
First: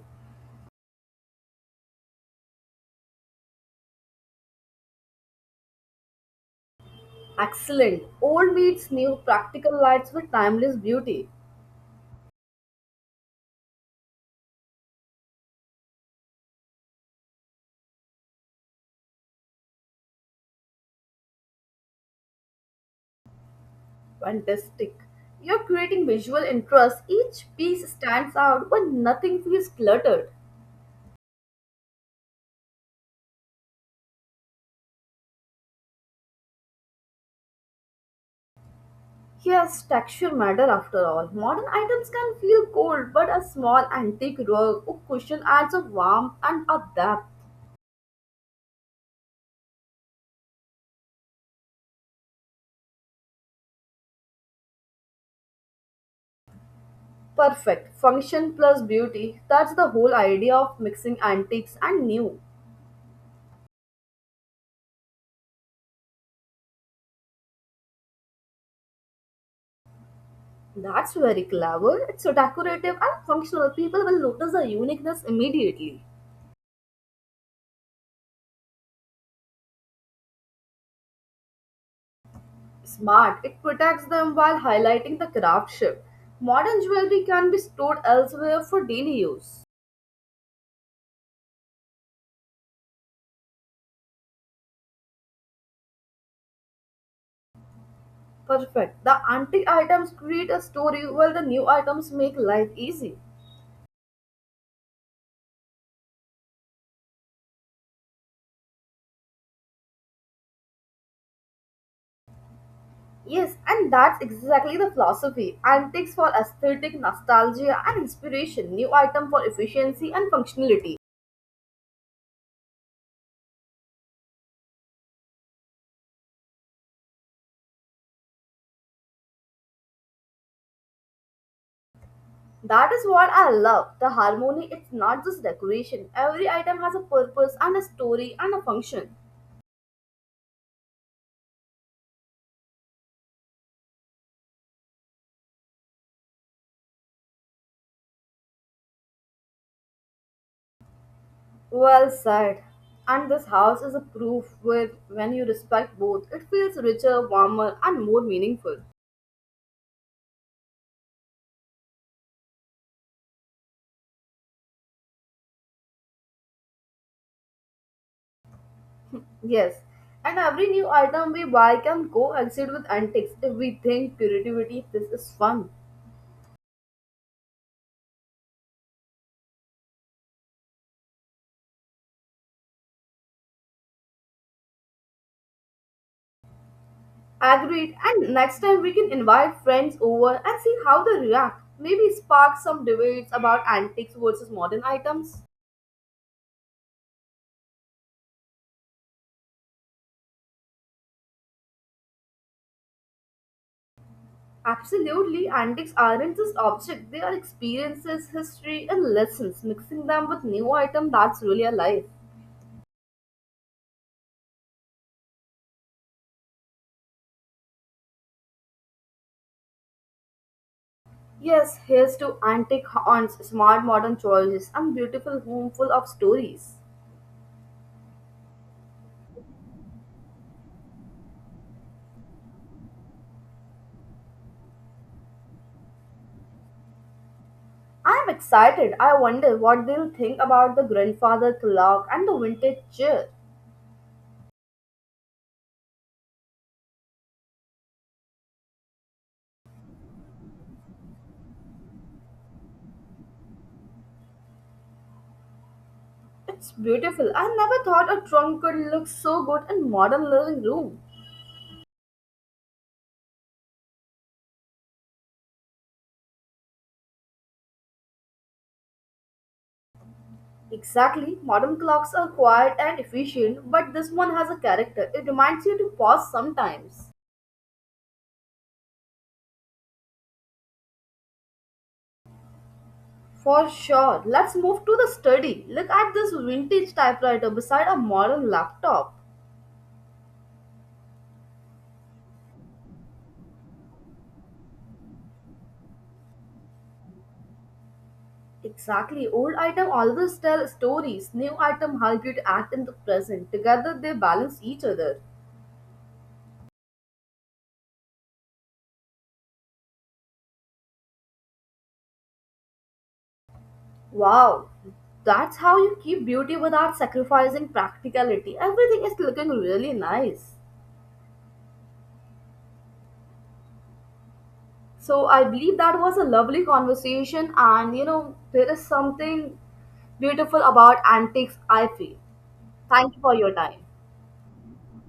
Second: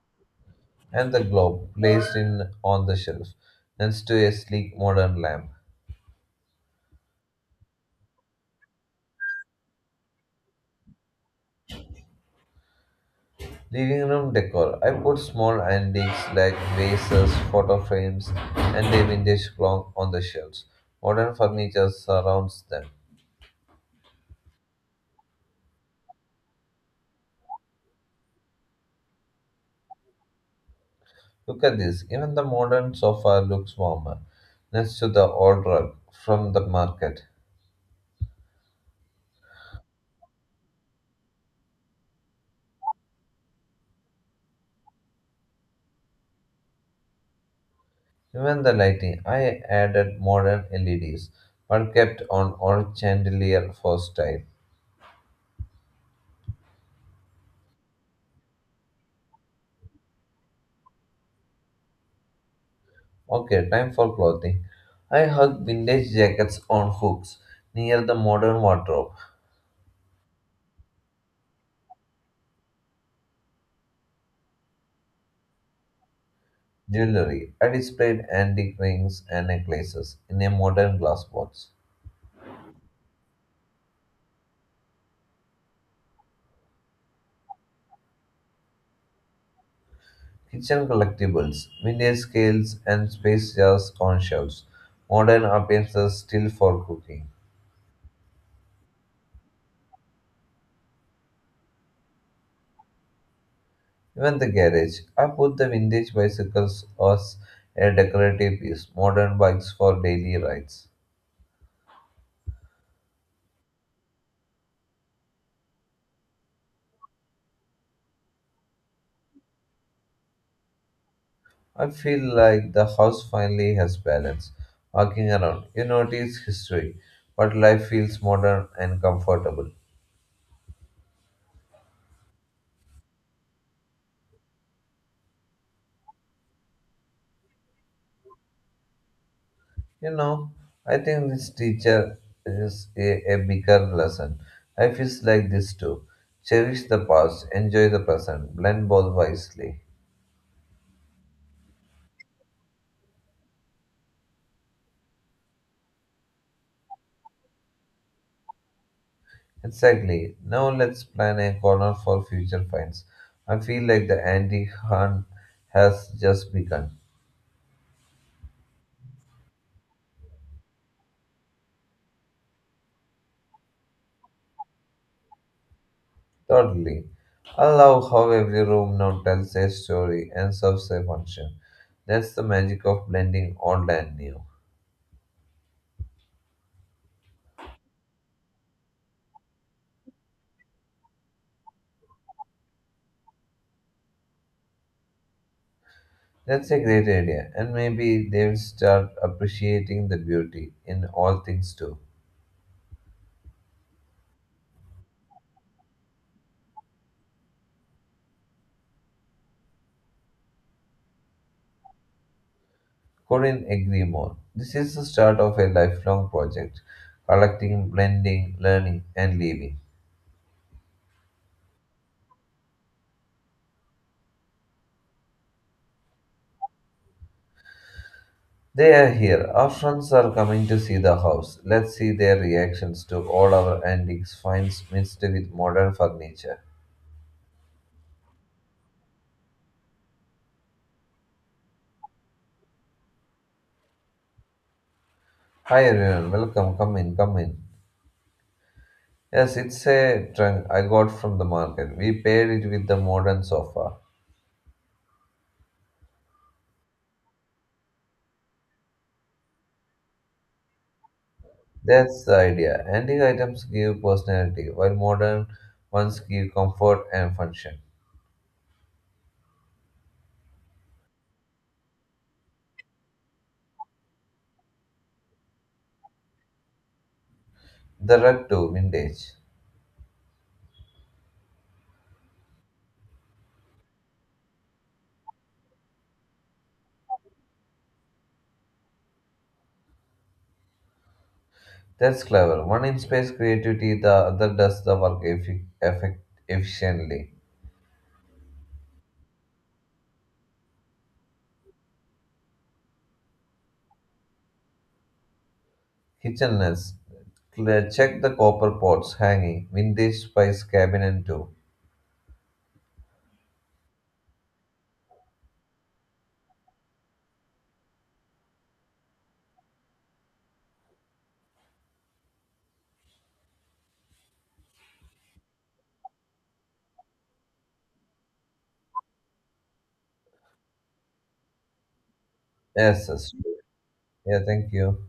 Speaker 1: and the globe placed in on the shelf next to a sleek modern lamp.
Speaker 2: Excellent. Old meets new practical lights with timeless beauty.
Speaker 1: Living room decor. I put small antiques like vases, photo frames, and a vintage clock on the shelves. Modern furniture surrounds them.
Speaker 2: Fantastic. You're creating visual interest. Each piece stands out when nothing feels cluttered.
Speaker 1: Look at this. Even the modern sofa looks warmer next to the old rug from the market.
Speaker 2: Yes, texture matter after all. Modern items can feel cold, but a small antique rug or cushion adds a warmth and a depth.
Speaker 1: Even the lighting, I added modern LEDs, but kept on old chandelier for style.
Speaker 2: Perfect. Function plus beauty. That's the whole idea of mixing antiques and new.
Speaker 1: Okay, time for clothing. I hung vintage jackets on hooks near the modern wardrobe.
Speaker 2: That's very clever. It's so decorative and functional. People will notice the uniqueness immediately.
Speaker 1: Jewelry, I displayed antique rings and necklaces in a modern glass box.
Speaker 2: Smart. It protects them while highlighting the craftsmanship. Modern jewelry can be stored elsewhere for daily use.
Speaker 1: Kitchen collectibles, vintage scales and space jars on shelves. Modern appliances still for cooking.
Speaker 2: Perfect. The antique items create a story while the new items make life easy.
Speaker 1: Even the garage. I put the vintage bicycles as a decorative piece, modern bikes for daily rides.
Speaker 2: Yes, and that's exactly the philosophy. Antiques for aesthetic, nostalgia, and inspiration. New item for efficiency and functionality.
Speaker 1: I feel like the house finally has balance. Walking around, you notice history, but life feels modern and comfortable.
Speaker 2: That is what I love. The harmony, it's not just decoration. Every item has a purpose and a story and a function.
Speaker 1: You know, I think this teacher is a bigger lesson. Life is like this too. Cherish the past, enjoy the present, blend both wisely.
Speaker 2: Well said. And this house is a proof With when you respect both, it feels richer, warmer, and more meaningful.
Speaker 1: Exactly. Now let's plan a corner for future finds. I feel like the antique hunt has just begun.
Speaker 2: Yes. And every new item we buy can coexist with antiques if we think creativity, this is fun.
Speaker 1: Totally. I love how every room now tells a story and serves a function. That's the magic of blending old and new.
Speaker 2: Agreed. And next time we can invite friends over and see how they react. Maybe spark some debates about antiques versus modern items.
Speaker 1: That's a great idea, and maybe they'll start appreciating the beauty in all things too.
Speaker 2: Absolutely, antiques aren't just objects, they are experiences, history, and lessons. Mixing them with new item that's really alive.
Speaker 1: Couldn't agree more. This is the start of a lifelong project, collecting, blending, learning, and living.
Speaker 2: Yes, here's to antique haunts, smart modern choices, and beautiful home full of stories.
Speaker 1: They are here. Our friends are coming to see the house. Let's see their reactions to all our antiques finds mixed with modern furniture.
Speaker 2: I'm excited. I wonder what they'll think about the grandfather clock and the vintage chair.
Speaker 1: Hi everyone, welcome. Come in, come in. Yes, it's a trunk I got from the market. We paired it with the modern sofa.
Speaker 2: It's beautiful. I never thought a trunk could look so good in modern living room.
Speaker 1: That's the idea. Antique items give personality, while modern ones give comfort and function.
Speaker 2: Exactly. Modern clocks are quiet and efficient, but this one has a character. It reminds you to pause sometimes.
Speaker 1: The rug too, vintage.
Speaker 2: For sure. Let's move to the study. Look at this vintage typewriter beside a modern laptop.
Speaker 1: That's clever. One inspires creativity, the other does the work efficiently.
Speaker 2: Exactly. Old item always tell stories. New item help you to act in the present. Together they balance each other.
Speaker 1: Kitchenness. Check the copper pots hanging. Vintage spice cabinet too.
Speaker 2: Wow, that's how you keep beauty without sacrificing practicality. Everything is looking really nice. So I believe that was a lovely conversation, and there is something beautiful about antiques, I feel.
Speaker 1: Yes,
Speaker 2: Thank you
Speaker 1: yes.
Speaker 2: for your time.
Speaker 1: Yeah, thank you.